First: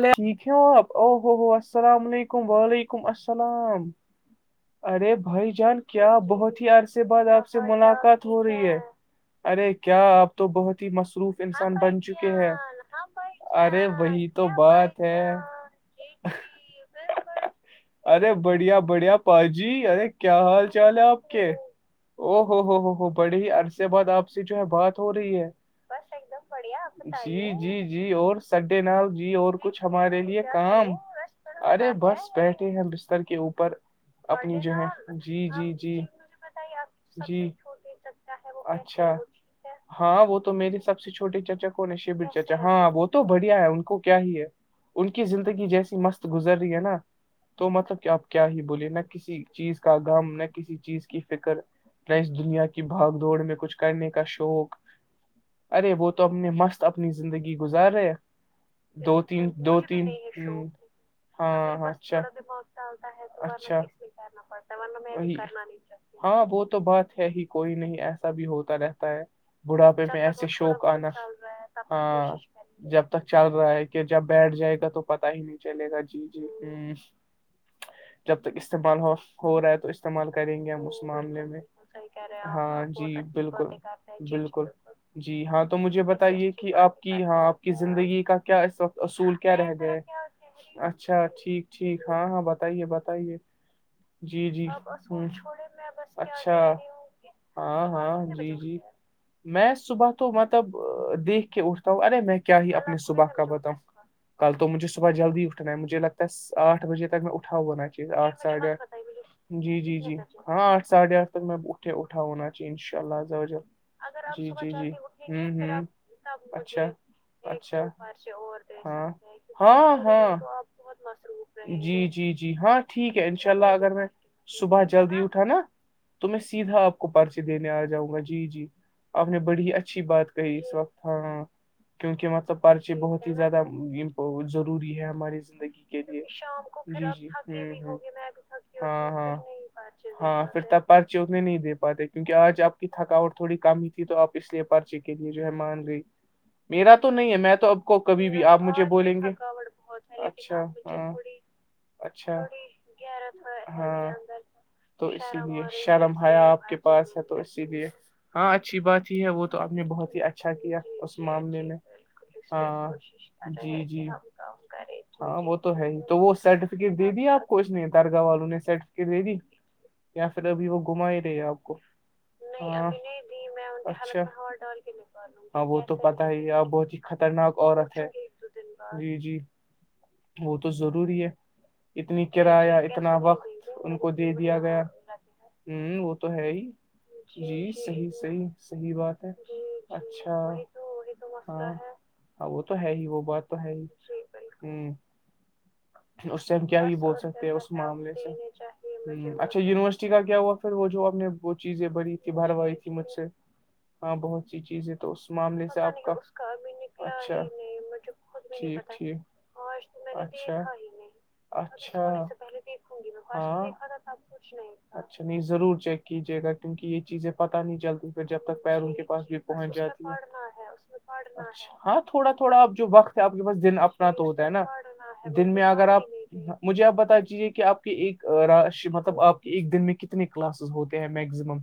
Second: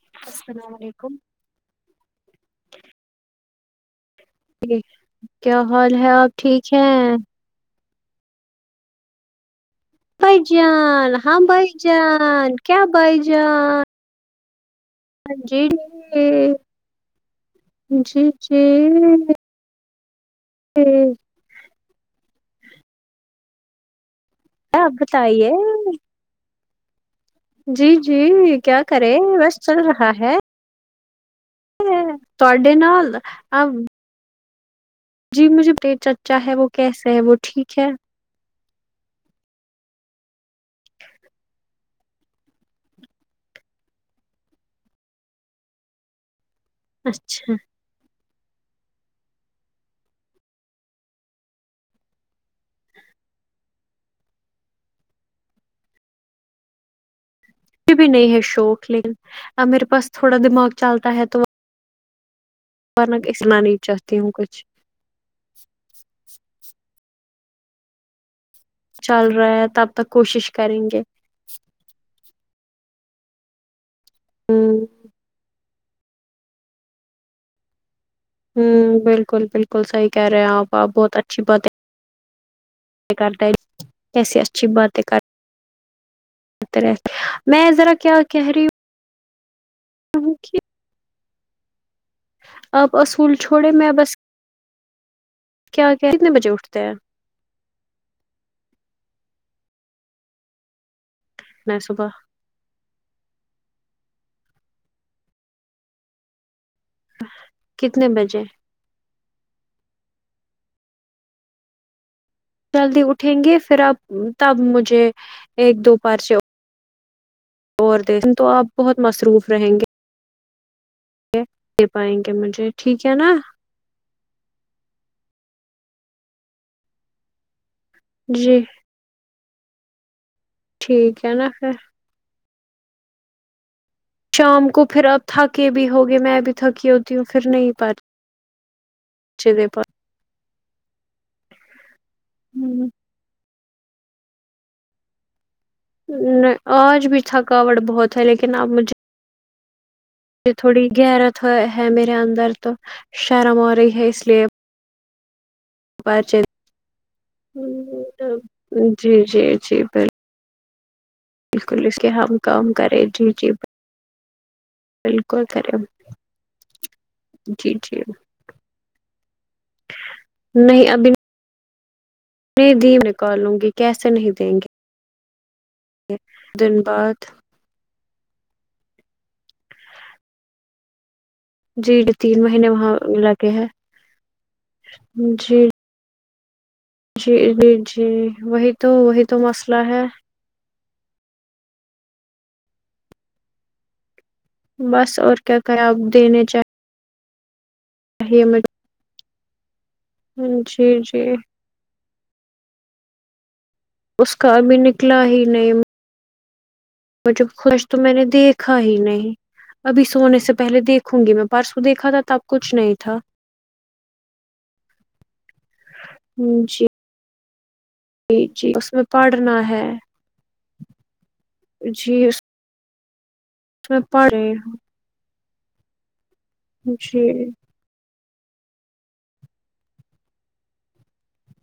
ل یکاں السلام علیکم اوہو ہوو السلام علیکم و علیکم السلام ارے بھائی کیا جان حال ہے کیا آپ بہت ٹھیک ہی عرصے ہیں بعد آپ سے ملاقات ہو رہی ہے ارے کیا آپ بھائی تو بہت ہی جان ہاں مصروف بھائی انسان بن چکے ہے جان کیا بھائی ارے وہی تو بعد ہاں جی جی جی جی ح جی ارے کیا حال چال ہے آپ کے او ہو ہو ہو ہو بڑی ہی عرصے بات آپ جو ہے آپ بات ہو رہی ہے بتائیے بس ایک دم بڑھیا جی جی جی اور کیا سڈے کرے نال جی اور بس چل کچھ رہا ہمارے ہے لیے کام ارے بس بیٹھے تڈے ہیں نال بستر کے اوپر اب اپنی جو ہے جی آپ مجھے پیٹ چچا مجھے ہے وہ بتائیے، آپ کی کیسے سب ہے سے وہ جی ٹھیک ہے چھوٹی چچا اچھا ہاں وہ تو میرے سب سے چھوٹے چچا کو شبر چچا ہاں وہ تو بڑھیا ہے ان کو کیا ہی ہے ان کی زندگی جیسی مست گزر رہی ہے نا اچھا تو مطلب کہ آپ کیا ہی بولیے ن کسی چیز کا غم نہ کسی چیز کی فکر نہ اس دنیا کی بھاگ دوڑ میں کچھ کرنے کا شوق ارے وہ تو اپنے مست اپنی زندگی گزار رہے ل دو تین ا دو میرے پاس تین تھوڑا ہوں، دماغ چلتا ہے تو [inaudible] پنگ ا اسلانی چت ہاں وہ تو بات ہے ہی کوئی نہیں ایسا ایسا بھی ہوتا رہتا ہے چل رہا تب بڑھاپے تک میں ایسے کوشش کریں شوق گے آنا ہاں جب تک چل رہا ہے کہ جب بیٹھ ہ جائے گا تو پتا ہی نہیں چلے گا جی جی ہ جب تک ہوں استعمال ہو بالکل ہو رہا ہے بالکل تو صحیح کہہ استعمال رہے ہیں کریں گے آپ ہم آپ اس بہت اچھی معاملے میں باتیں ہاں جی کرتے ہیں بالکل کیسی بالکل اچھی باتیں جی ہاں تو مجھے بتائیے کہ کرتے آپ رہتے کہ ہاں آپ میں کی ذرا زندگی کا کہہ کیا رہی اس وقت اصول کیا رہ گئے ہوں کہ اچھا ٹھیک ٹھیک ہاں ہاں بتائیے بتائیے تھوڑے میں بس جی جی کیا کیا کتنے بجے اچھا اٹھتے ہیں ہاں ہاں جی جی میں صبح تو مطلب دیکھ کہ میں استاؤ صبح اے میں کیا ہی اپنی صبح کا بتاؤں کل تو مجھے صبح جلدی اٹھنا ہے مجھے لگتا ہے آٹھ بجے میں اٹاؤا نا کتنے چیز آٹ بجے جی جی جی ہاں آٹھ ساڑھے آٹھ تک میں اٹھے اٹھا ہونا چاہیے ان شاء جلدی اللہ عز اٹھیں و گے جل۔ پھر آپ جی تب جی جی مجھے ہ ہ ایک دو پار سے اچھا اچھا آپ بہت ہاں مصروف رہیں گے ہاں بہت م دے جی پائیں گے جی جی مجھے ہاںٹیک ٹھیک نا ہے ان شاء اللہ اگر میں صبح جلدی اٹھا نا تو میں سیدھا آپ کو پرچی دینے آ ج جاؤں گا جی جی آپ نے بڑی اچھی بات کہی اس وقت ٹھیک ہے ہاں نا پھر کیونکہ مطلب پرچی بہت ہی زیادہ شام کو ضروری ہے پھر اب ہماری تھکے زندگی بھی کے ہو گے میں بھی تھکی ہوتی ہوں پھر نہیں پاری ہاں ہاں ہاں پھر ت پرچے اتنے نہیں دے پاتے کیونکہ آج آپ کی ہوں تھکاوٹ تھوڑی کم ہی تھی تو آپ اس لیے پرچے کے لیے جو ہے مان میرا آج تو بھی نہیں ہے میں تو تھکاوٹ اب کو کبھی بھی آپ مجھے بولیں گے یہ اچھا تھوڑی ہاں گیرت ہے میرے اچھا اندر تو شرم ہو رہی ہے ہاں اس لیے تو اسی لیے شرم پرچے ہیا آپ کے پاس ہے تو اسی لیے ہاں اچھی بات جی ہی ہے جی وہ تو اپ جی نے بہت ہی ا اچھا کیا اس معاملے میں بالکل اس کے ہم کام ہاں کریں جی جی جی ہاں بالکل وہ کریں تو ہے ہی تو وہ سرٹیفکیٹ دے دے آپ کچھ جی نہیں جی دارگاہ والوں نے سیٹ کے دے دی یا پھر ابھی وہ گھما ہی رہے آپ کو ہاں نہیںیدھی نکالوں گی کیسے نہیں دیں گے ہاں وہ تو پتہ ہی آپ دن بہت ہی بعد خطرناک عورت ہے جی جی وہ تو ضروری ہے جی ڈی تین م یا اتنا وقت ان کو دے دیا گیا جی ہ وہ تو ہے ہی جی جی جی وہی تو وہی تو مسئلہ ہے ا ہاں ہاں وہ تو ہے ہی وہ بات تو ہے ہی ہ بس اور کیا کریں آپ اس سے ہم کیا یہ بول سکتے ہیں اس معاملے ہمج ی اچھا یونیورسٹی کا کیا ہوا پھر وہ جی جو آپ نے جی چیزیں بڑی تھی بھروائی تھی مجھ سے ہاں اس بہت کا سی ابھی چیزیں تو نکلا اس معاملے سے آپ کا ک بھی نہیں م جب خوش تو میں نے دیکھا ہی نہیں ابھی سونے سے پہلے دیکھوں گی میں پرارسو دیک دیکھا تھا تب کچھ نہیں تھا اچھا نہیں ضرور چیک کیجے گا کیونکہ یہ چیزیں پت نہیں جلدی جب جی تک جی اس پیروں میں کے پاس بھی پڑھنا پہنچ ہے جاتی ہوں اچ ہاں جی تھوڑا اس تھوڑا اب جو وقت آپ کے پاس دن میں اپنا تو ہوتا پڑھے ہے نا دن میں اگر آپ مجھے آپ بتا دیجیے جی کہ آپ ایک راش مطلب آپ کے ایک دن میں کتنے کلاسز ہوتے ہیں میکزمم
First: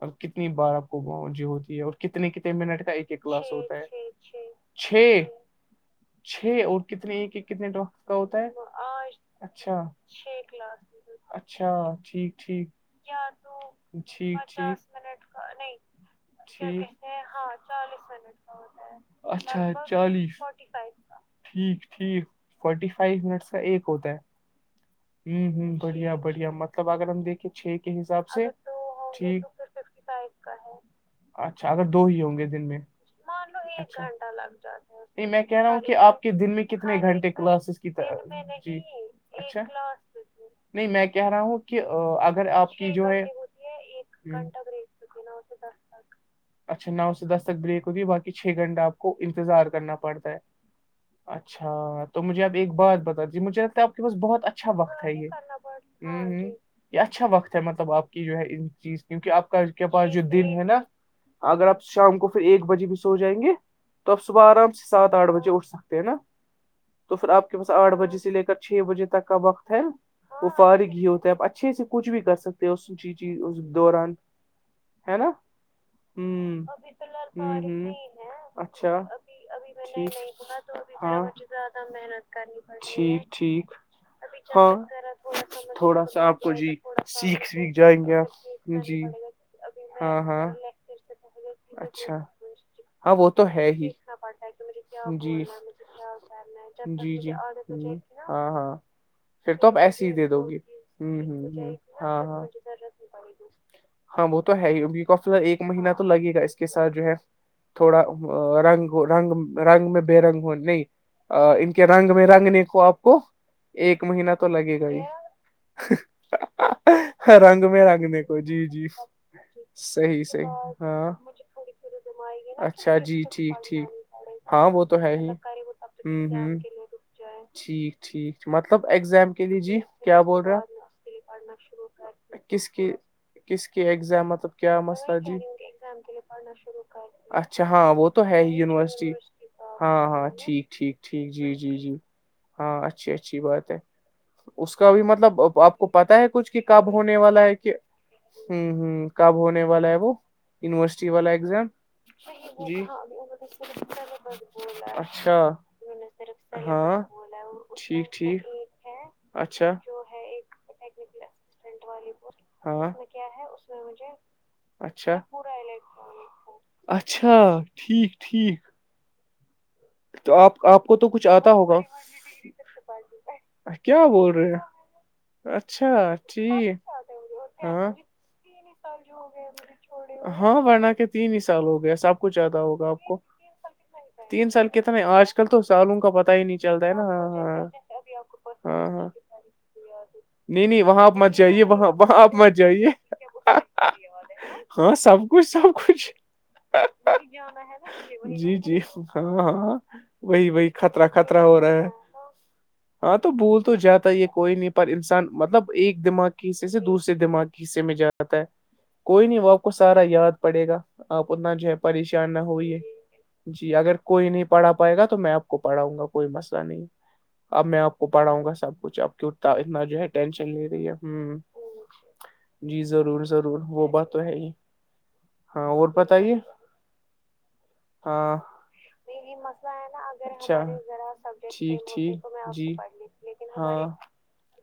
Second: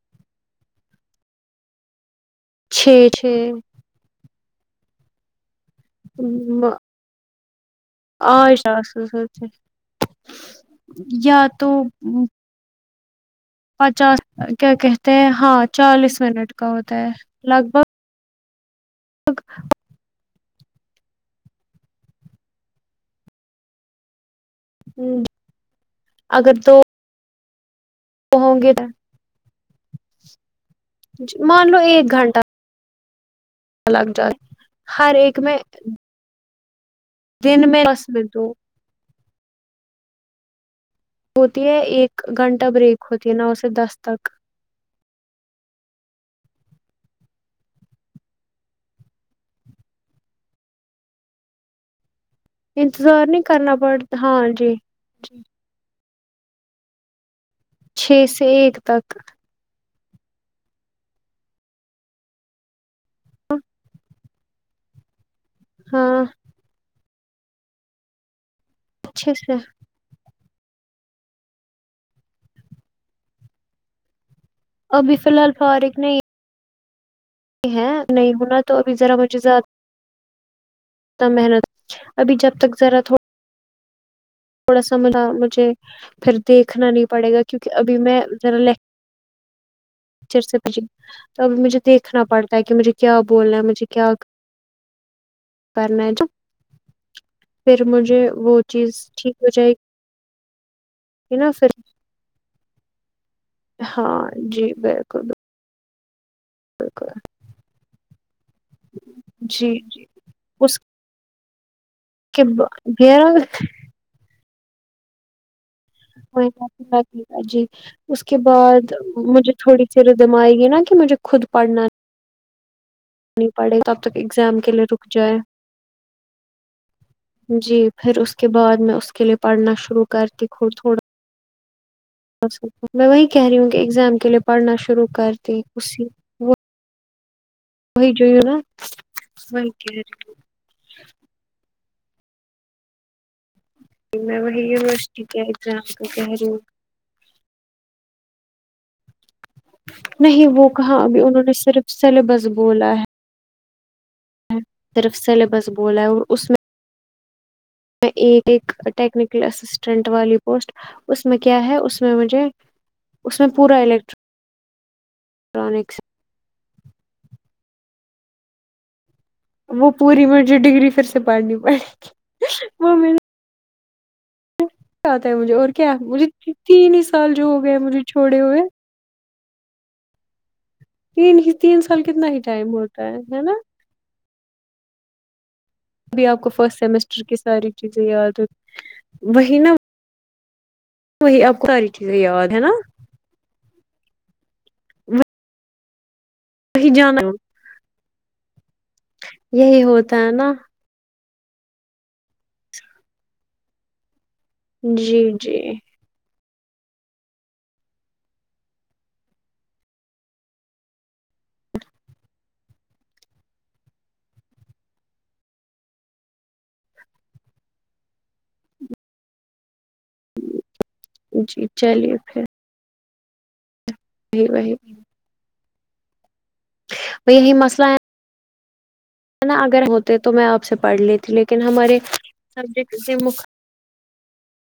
اور کتنی بار آپ کو باؤنڈری ہوتی ہے اور کتنے کتنے منٹ کا چھ ایک ایک چھ کلاس ہوتا ہے چھ چھ اور کتنے کتنے تو آش آ سل اچھا یا اچھا تو ٹھیک ٹھیک پچاس ٹھیک کیا ٹھیک کہتے ہیں ہاں چالیس منٹ کا ہوتا ٹھیک ہے لگ بھگ اچھا چالیس ف فو ٹھیک ٹھیک فورٹی فائیو منٹس کا ایک ہوتا ہے ہوں ہوں بڑھیا بڑھیا مطلب اگر ہم دیکھیں چھ کے حساب سے ہوں گے ٹھیک اچھا مان لو اگر دو ایک ہی ہوں گھنٹہ گے دن میں مان لو ایک گھنٹہ لگ جاتا ہر ہے ایک میں کہہ رہا ہوں کہ آپ دن میں کتنے گھنٹے دن کلاسز میں کی بس میں ط دو جی اچھا نہیں میں کیا ہوتی ہے ایک گھنٹہ بریک ہوتی ہے نو سے دس تک اچھا نو سے دس تک بریک ہوگی باقی چھ گھنٹہ آپ کو انتظار کرنا پڑتا ہے اچھا تو مجھے آپ ایک بات بتا انتظار دیجیے نہیں مجھے کرنا لگتا ہے آپ کے پاس پڑتا ہاں بہت اچھا جی وقت ہے یہ جی ہ ہ یہ اچھا وقت ہے مطلب آپ کی چھ جو ہے سے ان ایک چیز تک کیوںکہ آپ کے پاس جو دن ہے نا اگر آپ شام کو پھر ایک بجے بھی ہو جائیں گے تو آپ صبح آرام سے سات آٹھ بجے اٹھ سکتے ہیں نا ہاں تو پھر آپ کے پاس آٹھ بجے سے لے کر چھ بجے تک اچھے کا سے وقت ہے وہ فارغ ہی ہوتا ہےپ اچھے سے کچھ بھی کر سکتے ہیں اسیز اس دوران ابھی ہے فی نا الحال فارغ نہیں ہوں ہ ہے نہیں ہونا تو ابھی ذرا مجھے زیا ب [unintelligible] ا محنت ابھی جب تک ذرا تھوڑا ٹھیک ٹھیک تھوڑا جب تک سا م مجھے ذرا تھوڑا پھر سمجھ میں دیکھنا تو جائے نہیں تھوڑا سا تھوڑا پڑے گا سیکھنا کیونکہ ہی ابھی پڑے میں گا ذرا ل ابھی میں پچر سے تو اب مجھے لیکچر دیکھنا پڑتا ہے کہ مجھے کیا بولنا ہے مجھے کیا جی کرنا ہے جو جی جی پھر جی مجھے وہ چیز ٹھیک ہو پھر تو جائے اپ ایسیے ہی دے دو گی ہ گی ہ نا ہ پھر ہاں ہاں ہاں وہ تو ہے جی ہی بالکل کاف ایک مہینہ تو لگے گا اس کے ساتھ جو بالکل ہے تھوڑا رنگ ہو رنگ جی رنگ میں جی بے رنگ ہو اس نہیں ان کے رنگ میں رنگنے کو آپ کو پیروں ایک مہین تو لگے گا ہی کوئی ب میں ٹھیک ہے رنگ جی میں رنگنے اس کے کو جی بعد جی مجھے تھوڑی سیر صحیح دم صحیح آئےی نا کہ ہاں مجھے خود پڑھنا اچھا جی ٹھیک پڑے ٹھیک تب تک ایگزام ہاں کے لیے وہ تو رک ہے ہی جائے ہوں ہوں جی ٹھیک پھر اسس کے ٹھیک بعد مطلب میں اس کے ایگزام لی لیے پڑھنا جی شروع کیا بول کرتی رہے تھوڑ تھوڑا آپ کس کی میں وہی کہہ رہی کس ہوں کہ کی ایگزام کے لیے مطلب پڑھنا کیا شروع مسئلہ کر جی دی اسی وہ- اچھا ہاں وہ وہی تو جو ہے ہی نا یونیورسٹی وہی کہہ ہاں رہی ہوں ہاں ٹھیک ٹھیک ٹھیک جی جی جی ہاں اچھی اچھی بات ہے میں وہی اس کا بھی یونیورسٹی کے مطلب آپ ایگزام کو پتا کہہ ہے رہی کچھ ہوں کہ کاپ ہونے والا ہے کہ ہوں ہوں کب ہونے والا ہے وہ نہیں وہ کہاں یونیورسٹی ابھی والا انہوں نے ایگزام صرف سلیبس جی ک بے طرف سلیبس بولا ہے اور اس میں ہاں ٹھیک میں ٹھیک ایک ایک ٹیکنیکل اچھا اسسٹنٹ والی پوسٹ اس میں کیا ہے اس میں مجھے کیا ہے اس میں مجھے اچھا الٹرانکس [unintelligible] اچھا ٹھیک ٹھیک وہ پوری تو مجھے آپ آپ ڈگری کو پھر تو سے کچھ آتا پڑھنی پڑے ہوگا وہ م کیا بول رہے ہیں کیا آتا ہے مجھے اور اچھا کیا مجھے ٹھیک تین ہی سال جو ہو گئے ہاں مجھے چھوڑے ہوئے ہاں بنا تین ہی سال ہو گیا سب کتنا کچھ ہی زیادہ ٹائم ہوگا آپ ہوتا کو ہے نا تین سال کتنے آج کے کل تو سالوں کا ابھی پتا آپ ہی کو نہیں فرسٹ چلتا ہے نا سیمسٹر ہاں کی ہاں ساری چیزیں یاد ہو ہاں ہاں وہی نا نہیں نہیں وہاں آپ مت وہی جائیے کو ساری وہاں چیزیں وہاں آپ یاد مت ہے نا جائیے ہاں سب کچھ سب کچھ صحی جانا [unintelligible] جی جی ہاں ہاں یہی ہوتا ہے وہی نا وہی خطرہ خطرہ ہو رہا ہے ہاں تو بھول تو جاتا یہ کوئی نہیں پر انسان جی مطلب جی ایک دماغ کے حصے سے دوسرے دماغ کے حصے میں جاتا ہے کوئی نہیں وہ آپ کو سارا یاد پڑے گا آپ اتنا جو ہے پریشان نہ ہوئیے جی اگر کوئی نہیں پڑھا پائے گا تو میں آپ کو پڑھاؤں گا کوئی مسئلہ نہیں اب میں آپ کو پڑھاؤں گا سب کچھ اب کی انا اتنا جو ہے ٹینشن لے رہی ہے ہ جی چلیے پھر جی ضرور ضرور وہ بات تو ہے ہی وہی ہاں اور بتائیے بائی یہ مسئ ہے ہاں نہیں، ہے نا اگر ہوتے تو میں اچھا آپ سے پڑھ لیتی لیکن ٹھیک ہمارے ٹھیک جی سبجیکٹ سے ج ہاں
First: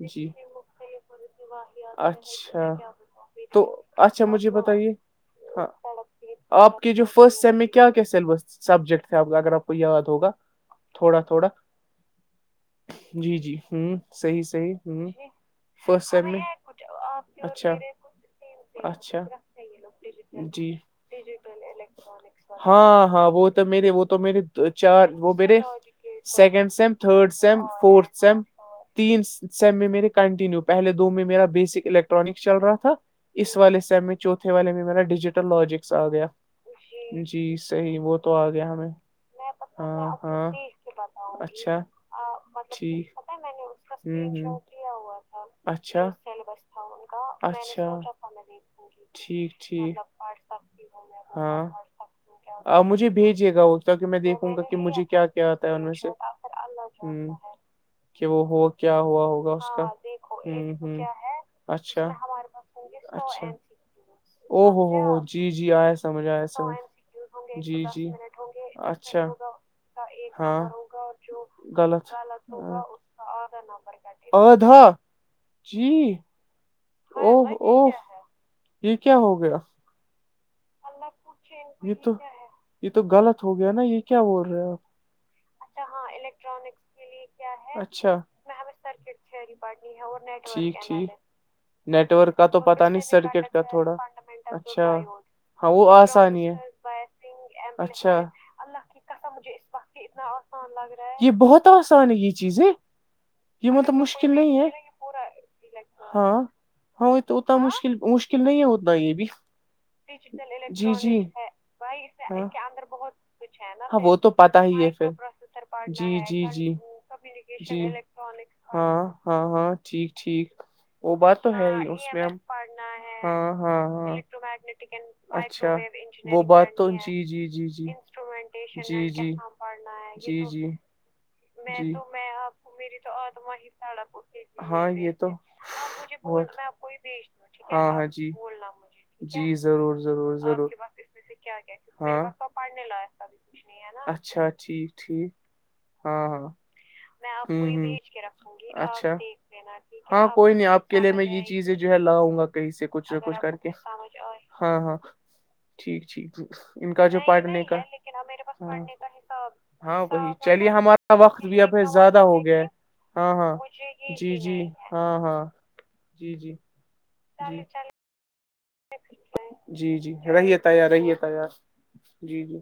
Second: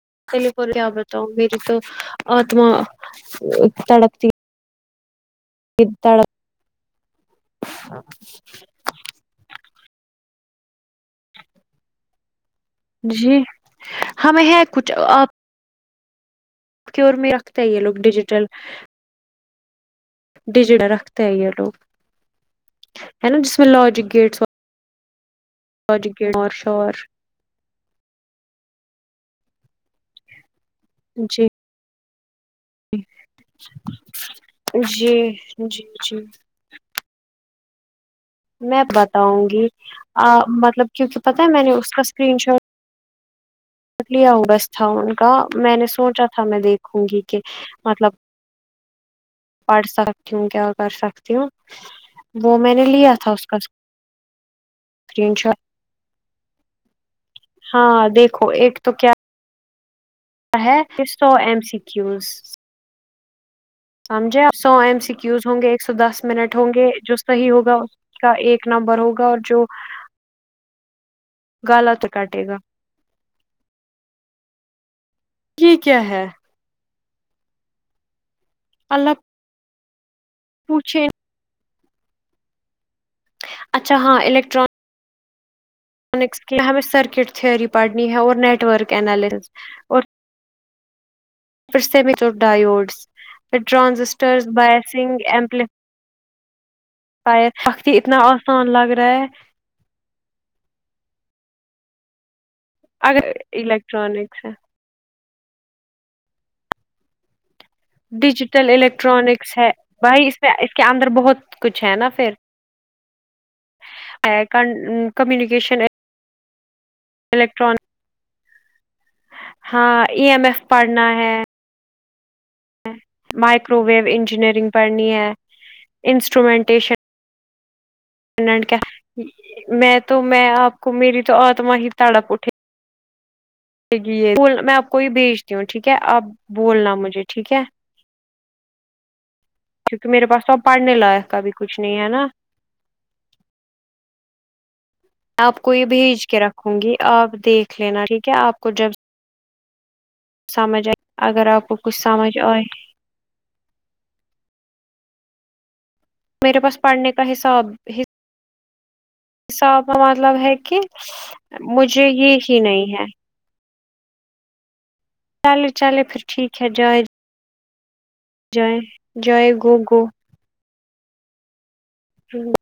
جی [inaudible] کل پر کیا بتاؤ میری تو آتما اچھا تڑپتی ہڑ تڑپ [unintelligible] آپ کے جو فرسٹ سیم میں کیا کیا سلیبس سبجیکٹپ اگر آپ کو یاد ہوگا تھوڑا تھوڑا جی ہمیں ہے کچھ آپ فسٹ سم [unintelligible] کی اورور میں رکھتا ہے یہ لوگ ڈیجیٹل اچھا جی ڈیجیٹل رکھتے ہیں یہ لوگ ہاں ہاں ہے نا وہ جس تو میں میرے وہ لاجک تو میرے گیٹس تو چار وہ بیرے لاجک گیٹ اور سیکنڈ سم شور تھڈ سیم فورتھ سیم تین سیم میں میرے کنٹینیو پہلے دو میں میرا جی بیسک الیکٹر ٹرکس چل رہا تھا اس والے سے میں چوتھے والے میں میرا جی ڈیجیٹل جی لاجکس آ جی گیا جی صحیح وہ تو آ گیا میں ہمیں بتاؤں گی ہاں ہاں مطلب کیوںکہ پتا ہے میں نے اس کا اسکرین شاٹ ٹھیک ہے م [unintelligible] پک لیا ا بس تھا ان کا میں نے جو سوچا تھا میں دیکھوں گی کہ مطلب ٹھیک [unintelligible] پڑھ سکتی ہوں کیا کر سکتی ہوں وہ میں نے مجھے لیا تھا اس بھیجیے کا گا وہ کیکہ میں دیکھوں گا کہ مجھے کیا اسکرین کیا شاٹ آتا ہے ان میں سے ہ ہاں کہ وہ دیکھو ہو کیا ہوا ہوگا اس کا اسسٹو ایم اس سیکوز [inaudible] [unintelligible] سمجھے آپ او سو ہو ایم ہو س ہو کیوز جی ہوں گے جی ایک سو آیا دس سمجھ آیا منٹ ہوں سمجھ گے جو صحیح ہوگا کا ایک نمبر ہوگا اور جو ہاں ہوگا گالا تو کاٹے گا اور د یہ کیا ہے او او یہ اللہ کیا ہو گیا پوچھے یہ تو یہ تو غلط ہو گیا نا اچھا یہ کیا بول رہے ہیں آپ س ہمیں سرکٹ تھیی پڑھنی اچھا ہے اور نیٹ ورک انالس اور ٹھیک ٹھیک پھر سیمیٹر نیٹورک کا تو پتا نہیں ڈائیوڈس سرکٹ پھر کا تھوڑا ٹرانزسٹرز اچھا بائسنگ ہاں وہ آسانی ہے پ سختی اچھا اتنا آسان اللہ لگ رہا ہے یہ بہت آسان ہے یہ چیزیں اگر یہ مطلب مشکل الیکٹرانکس نہیں ہے ہاں ہ تو اتنا مشکل مشکل نہیں ڈیجیٹل ہوتا یہ بھی الیکٹرانکس ہے بھائی اس میں اس کے ج اندر بہت کچھ ہے نا پھر اں وہ تو پتہ ہی ہے پھر کمیونیکیشن جی جی جی الیکٹرانک کی الٹرک ہاں ہاں ہاں ٹھیک ای ایم ایف ٹھیک پڑھنا وہ بات تو ہے ہی اس میں ہم ہاں ہاں مائکرو ویو ہاں انجینئرنگ پڑھنی ہے اچھا گ تو انسٹرومینٹیشن جی جی جی اینڈ کیا جیومٹیش جی جی میں تو میں آپ کو میری تو آتما ہی تڑاپ اٹھے میری تو آتماہ ب میں آپ کو یہ بھیجتی ہوں ٹھیک ہے آپ بولنا مجھے ٹھیک ہے بوللا مجھے جی ضرور کیونکہ میرے پاس تو اب پڑھنے لائق کاب کچھ نہیں ہے نا اچھا ٹھیک ٹھیک آپ کو یہ بھیج ہاں کے ہاں رکھوں گی آپ دیکھ لینا ٹھیک ہے آپ کو جب ہاں کوئی نہیں آپ سمجھ آئے کے لیے میں یہ اگر آپ چیزیں کو جو ہے کچھ سمجھ لاؤں گا آئے کہیں سے کچھ نہ کچھ کر کے ہاں ہاں ٹھیک ٹھیک میرے پاس ان کا پڑھنے جو پارٹ نہیں کر اسب کا مطلب ہے چلیے کہ ہمارا وقت بھی اب مجھے زیادہ ہو یہ ہی گیا نہیں ہے ہاں ہاں جی جی ہاں ہاں چلے چلے پھر ٹھیک ہے جائے چلے چل جائے جائے گو جی گو جی رہیے ت یار رہیے ت یار جی جی